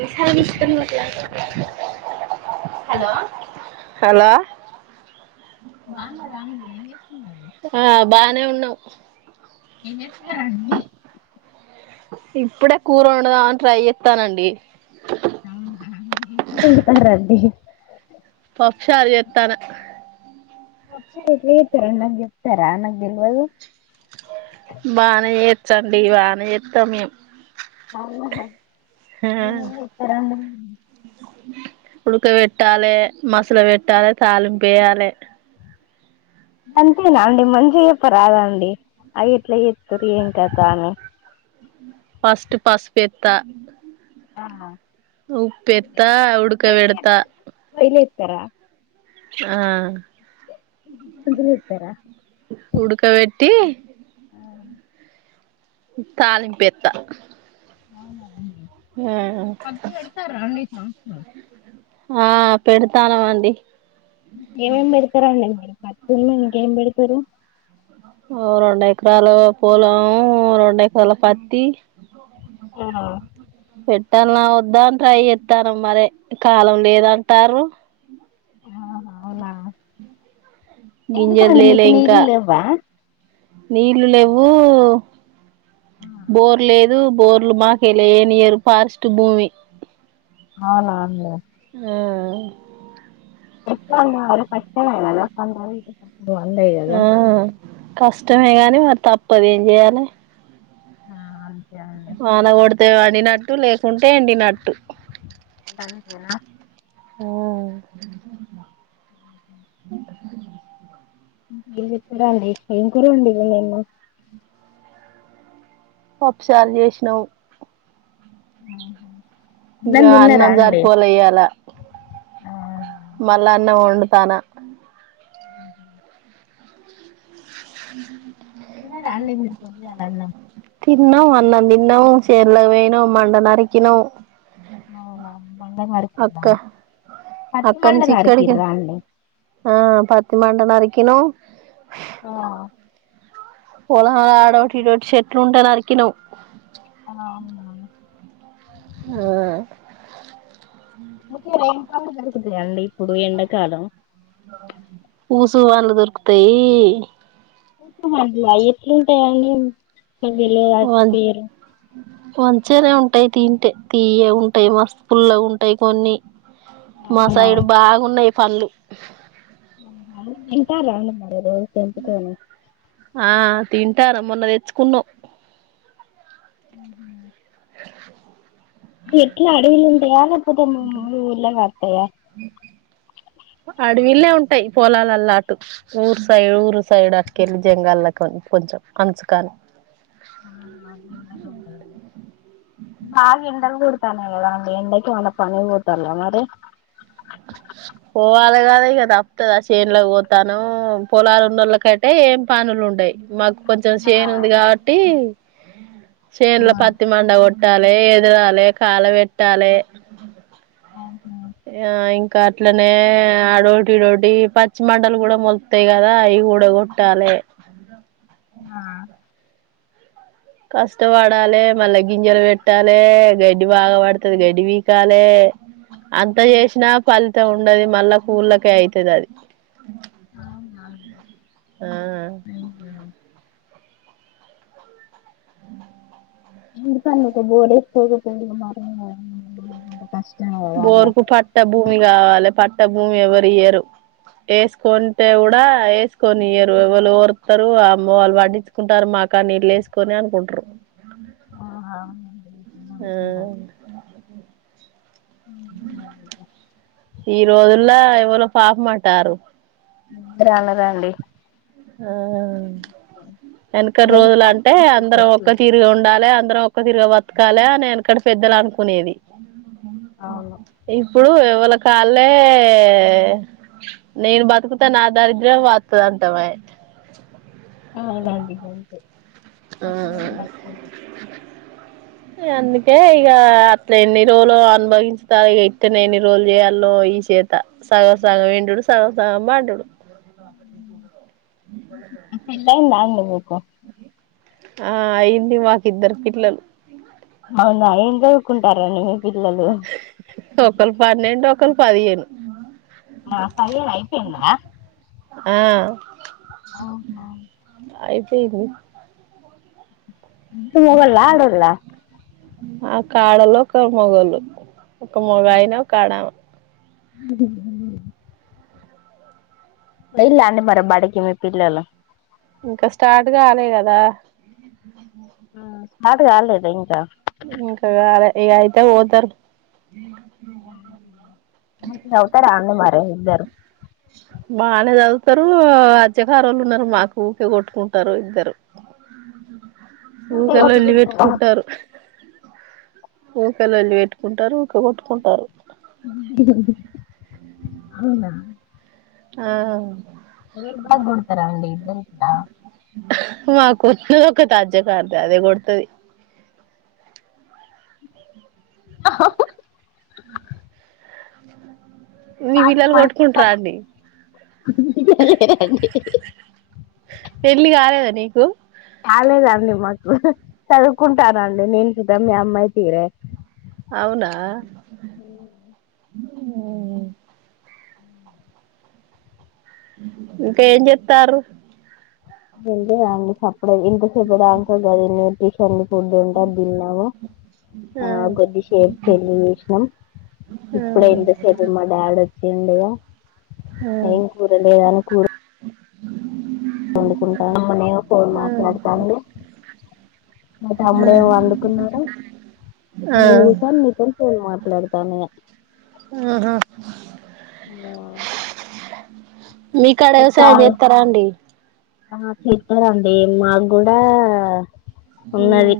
ఎ సాలమిస్తున్నవు అట్ల hello hello బావున్నరా అండి ఏం చేస్తున్నారు ఒ ఏం చేస్తున్నారు అండి ఇప్పుడే కూర వండదామని ట్రై చేస్తానండి అవునా ఏం వండుతారండి పప్పుచారు చేస్తాను ఒకసారి ఎట్లా చెప్తారండి నాకు చెప్తారా నాకు తెల్వదు బానే చే వచ్చు అండి బానే చెస్తాం మేము ఎమైనా చేప్తర అండి ఉడుకా వెట్టాలే మసాల వెట్టాలే తాలింపు ఎయ్యాలే అంతేనా అండి మంచిగా చెప్పరాదాండి అవి ఎట్ల చేత్తరు ఏం కత అని ఫస్ట్ పసుపు ఏత్త ఆహా ఉడకబెడతా పొయ్యిల ఏత్తరా ఆ చెప్తరా టి తాలింపు ఏత్త అవునా అండి పత్తి పెడతారా అండి ఈ సంవత్సరం ఆ పెడతానవండి ఏమేమి పెడతారండి మీరు పత్తులు ఇంకేం పెడతరు ఓ రెండు ఏకరాలు పొలం రెండు ఏకరాల పత్తి ఆహా పెట్టాలన్నా వద్దా అని ట్రై చేస్తాన్నం మరి కాలం లేదంటారు ఆహా అవునా గింజలు ఎందుకండి లేలే మీకు ఇంకా నీళ్లు లెవ్వా నీళ్లు లెవ్వు బోర్ లే దు బోర్లు మా కెల్లి ఎయ్యనియరు ఫారెస్ట్ భూమి అవునాండి ఆ [unintelligible] కష్టమే కదా [unintelligible] కదా ఆ కష్టమే కాని మరి తప్పదు ఏం చెయ్యాలి ఆ వాన కొడితే పండినట్టు లేకుంటే ఎండినట్టు నండేనా [unintelligible] ఉం ఏం చెత్తరు అండి ఏం కూర వండింది నిన్న పప్పుచారు చేసినవు ఆ ఇంగ అన్నం జరి పోలే ఇయాల మళ్ళా అన్నం వండుతానా ఉ అల్గపో అలాన్నా [unintelligible] తిన్నం అన్నం తిన్నం చేలోకి పొయినం మండ నరకినం అవునా [unintelligible] మండంగా అరకి పట్టి అక్క నుంచి మండంగా అరకి ఇక్కడికి రాలే ఆ పత్తి మండ నరికినం ఆ పొలం లో ఆడోటి ఇడోటి చెట్లు ఉంటే నరికినవ్ ఆ అవునా ఆ ే ర ఏం ప [unintelligible] దరుగుతాయంండి ఇప్పుడు ఎండకాలం ఊసు వాళ్లు దొరుకుతయి [unintelligible] మడియి ఎతులుంటయని వల అట్ పేరు మంచిగనే ఉంటాయి తింటే తియ్యగా ఉంటాయి మస్తు పుల్లగా ఉంటాయి కొన్ని మా అవునా సైడ్ బాగున్నాయి పల్లు ఎంట రా మ రోజ చెకో [unintelligible] తింటారు మొన్న తెచ్చుకున్నమ్ అ ఎట్లా అడవి లో ఉంటయా లేక పోతే మీ ఊర్లో కాత్తయ వీళ్ళే ఉంటాయి పొలాలల్లా అటు ఊరు సైడ్ ఊరు సైడ్ అటుకెళ్ళి జంగాల్ల కొంచెం అమ్స కా [unintelligible] బాగ ఎండలు కొడు తనయి కదండి ఎండకి ఏమన్న పనికి పోతల్ల మరి పోవాలి కద ఇగ తప్తుదా చేనులోకి పోతానం పొలాలు ఉన్నోళ్ళ కయితే ఏం పనులు ఉంటయి మాకు కొంచెం చేన్ ఉంది కాబట్టి చేేనులో పత్తి మండ కొట్టాలి ఇరవాలే కాల పెట్టాలి ఆ ఇంకా అట్లనే అడోటి ఇడోటి పచ్చి మండ లు కూడా మొలుతయి కదా కూడ కొట్టాలే ఆ కష్టపడాలి మళ్ళా గింజలు పెట్టాలి గడ్డి బాగా పడుతది గడ్డి పీకాలే అంత చేసినా ఫలితం ఉండది మళ్ళా కూళ్ళకే అయితుది అది అవునా ఆ అయ్యో ఎ ప బడే పోకపోయి మ [unintelligible] బోరుకు పట్ట భూమి కావాలి పట్ట భూమి ఎవరు ఇయ్యరు వేసుకంటే కూడా వేసుకొని ఇయ్యారు ఏవలు ఓరుతారు అమ్మో వాళ్ళు పడ్డించుకుంటారు మాకు కానీ వీళ్ళు ఎసుకొని అనుకుంట్రారు ఆ అవునండి ఆ ఈ రోజుల్లో ఎవరో పాహ్మంటారు రాలరా అండి ఆ వెనక రోజులు అంటే అందరం ఒక్క అవును తీరుగా ఉండాలె అందరం ఒక్క తిరిగ అని ఎనకట పెద్దలు అనుకునేది ఇప్పుడు ఎవళకి కాళ్ళే నేను బతుకుతా నా దరిద్రం వతుద అంటమే చెప్ప ఆ అలాంటి గన్స్ పక్కనోళ్ళు ఆ అందుకే ఇగ అట్లెన్ని రోలు అనుభవించుతారు ఇగ ఇట్టనే ఎన్ని రోలు చెయ్యాలో ఈ షేత సగం సగం ఎండుడు సగం సగం బండుడు పెళ్లైందా అండి మీకు ఆ అయింది మాకిద్దరు పిల్లలు అవునా ఏం జదువుకుంటార్రండి ఒకళ్ పన్నెండు ఒకళ్ పదిహేను చదివుడు అయిపోయిందా ఆ ఆహా పేదుమి మొగొళ్ళ ఆడోళ్ళా ఆ కాడలో ఒక మొగోళ్ళు ఒక మొగాయిన ఒకాడమ అ పొయ్యిల్లా అండి మరి బడికి మీ పిల్లలు ఇంకా స్టార్ట్ గాలే గదా ఆ స్టార్ట్ కాలేదా ఇంకా ఇంక గాలె ఇగ అయితే బోతరు సవుతరా అండి మరే ఇద్ద బానే చదువుతరు అజ్యకారోళ్ళున్నరు మాకు ఊకే కొట్టుకుంటారు ఇద్దరు ఊకే లొల్లి పెట్టుకుంటారు ఊరికే లొల్లి పెట్టుకుంటారు ఊకే కొట్టుకుంటారు ఆ ఎవరు బాగొడతరండి ఇద్దరిట్ల మాకొచ్చేదొకటది అజ్యకారుది అదే కొడుతది ఆ మీ పిల్లలు కొట్టుకుంటారా అండి పాపం పెళ్లి గాలేదా నీ కాలేదండి మాకు చదువుకుంటా నండి నేన్ చుత మీ అమ్మాయి తీరే అవునా ఇంక ఏం చేత్తార్రు సప్పుడే ఇంత సెబుడాంకె గదే న్యూట్రిషను ఫుడ్డుంటే అద్ దిన్నాము ఆ గొద్దిషే పెళ్లి జేషిణం ఆ ఇప్పుడే ఇంతసేపు మాడాడ్ ఆ ఏం కూరలేదని కూర వండుకుంటాను ఫోన్ ఆ మాట్లాడుతాంది మా ఆ తమ్ముడేమో వండుకున్నాడు ఆ [unintelligible] ఆహ ఆ మీకాడ వ్యవసాయం చేత్తరా అండి ఆ చెత్తరండి మాకు కూడా ఉన్నది హ్మ్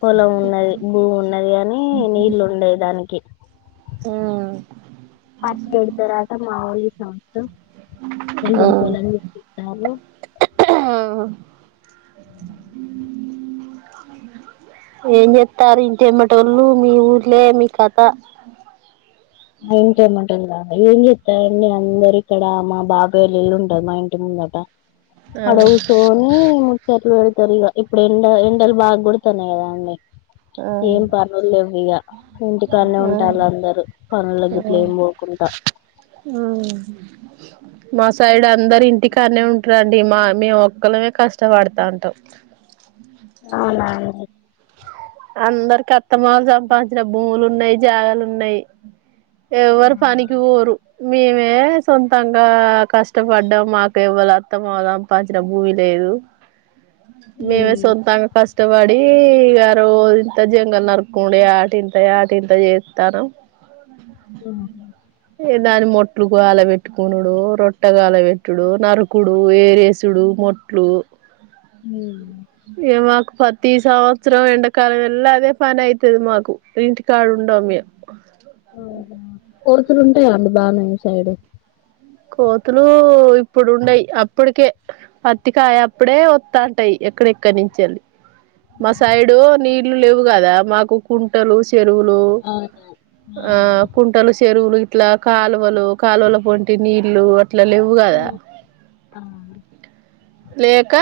పొలం ఉన్నది భూమి ఉన్నది కానీ నీళ్ళు ఉండయి దానికి హ్మ్ [unintelligible] మావోళ్ళు ఈ సంవత్సరం ఆ కొంచెం పొలం చూపిస్తారు ఏం చెత్తారు ఇంటి ఎమ్మటోళ్ళు మీ ఊళ్ర్లే మీ కథ మా ఇంటి ఎమ్మాటోళ్ళా ఏం చెత్తిరండి అందరు ఇక్కడ మా బాబాయళ్ళ ఇల్లు ఉంటారు మా ఇంటి ముందట అడ ఆ కూసోని ముచ్చట్లు పెడు ఇప్పుడు ఎండ ఎండలు బాగా కొడుతున్నాయి కదా అండి ఆ ఏం పనులు లేవు ఇగ ఇంటికానే ఆ ఉంటాల అందరూ పనుల ఆ గిట్ల ఏం పోకుంట ఉమ్ మా సైడ్ అందరు ఇంటికానే ఉంటారండి మా మేము ఒక్కళమే కష్టపడుతాంటాం అవునాఅండి అందరికీ అత్తమామ సంపాదించిన భూములు ఉన్నాయి జాగాలు ఉన్నాయి ఎవ్వరు పనికి పోరు మేమే సొంతంగా కష్టపడ్డం మాకు ఎవ్వరు అత్తమామ సంపాదించిన భూమి లేదు దు మేమే సొంతంగా కష్టపడి ఇగ రోజు ఇంత జంగల్ నరకు ఉండే ఏట ఇంత ఏట ఇంత చేత్తాను హ్మ్ దాని మొట్లు గాల పెట్టుకున్నాడు రొట్టగాలబెట్టుడు నరుకుడు వేరేసుడు మొట్లు ఏ మాకు పతీ సంవత్సరం ఎండ కాల మెల్లా అదే పని అవుతుది మాకు ఇంటి కాడు ఉండం మేం ఓహో కోతులు ఉంటాయా అండి బా మీ సైడు కోతులు ఇప్పుడు ఉండయి అప్పటికే పత్తికాయ అప్పుడే వత్తా ఉంటాయి ఎక్కడెక్కడి నుంచెల్లి మా సైడు నీళ్లు లేవు కదా మాకు కుంటలు చెరువులు అవునా ఆ కుంటలు చెరువులు ఇట్లా కాలువలు కాలువలు ప ఇటి నీళ్ళలు అట్లా లేవు కదా లేక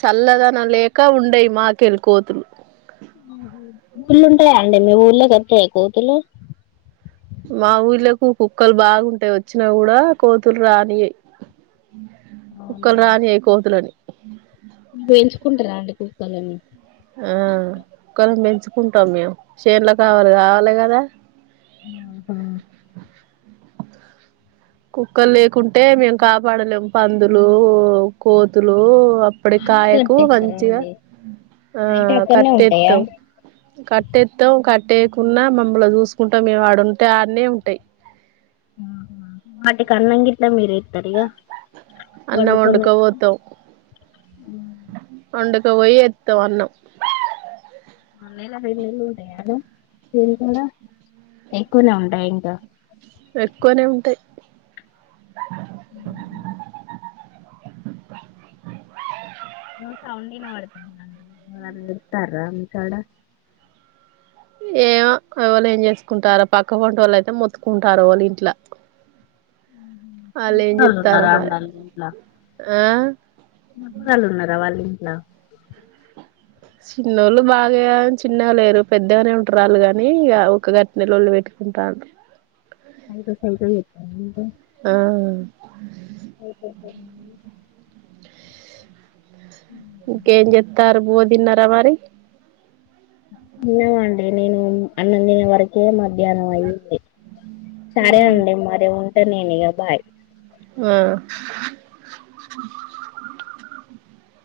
చల్లదనం లేక ఉండేయి మాకెళ్ళి కోతులు ఊళ్ళో ఉంటాయా అండి మీ ఊళ్ళోకొత్తయా కోతులు మా ఊళ్ళకు కుక్కలు బాగుంటాయి వచ్చినా కూడా కోతులు రానియయి అవునా కుక్కలు రాని అయి కోతులని మీరు పెంచుకుంటరా అండి కుక్కలని ఆ కుక్కలనిపెంచుకుంటాం మేము చేన్లో కావలి కావాలి కదా ఆహా కుక్కలు లేకుంటే మేము కాపాడలేము పందులు కోతులు అప్పుడు అన్నే కాయకు కట్టేస్తారా మంచిగా అండి ఆ నైట్ అక్కడనే ఉంటాయా కట్టెత్తాం కట్టేత్తం కట్ ట్టేకున్నా మమ్మల్ చూసుకుంటా మేము ఆడుంటే ఆడనే ఉంటయి వాటికీ అన్నంగిట్ల మీరే ఇత్తరఇగా అన్న ఒండకవోతం ఒండక పొయ్యేత్తం అన్నం మేల రేన్నేళ్ళుంటాయానే ఏం కూర ఎక్కువనే ఉంటాయా ఎక్కువనే ఉంటాయి అ ఏమో సౌండ్ ఇనపడ్తంది ఎవలన్న తెత్తర్ర మీకాడ ఏమో ఎవాళు ఏం చేసుకుంటార పక్క పొంటోళ్ళైతే మొత్తుకుంటారు వాళ్ళు ఇంట్ల వాళ్ళు చెప్తారో ఉన్నారుారా మరి అండళ్ ఇంట్లా ఆ ట్ల చిన్నోళ్ళు బాగా ఏం చిన్న లేరు పెద్దగానే ఉంటారుళ్ళు కాని ఇగ ఊకె గట్నే లొల్లి పెట్టుకు ఉంటాడు సైకో సైకో చేత్తంది ఇగ మ్ అయిపోతాదండి ఇంకేం చెత్తారు బువ్వదిన్నర మరి ఏమో అండి నేను అన్నందినే వరకే మ ధ్యాహ్నం అయ్యంది సరే అండి మరి ఉంటే నేను ఇగ బాయ్ ఆ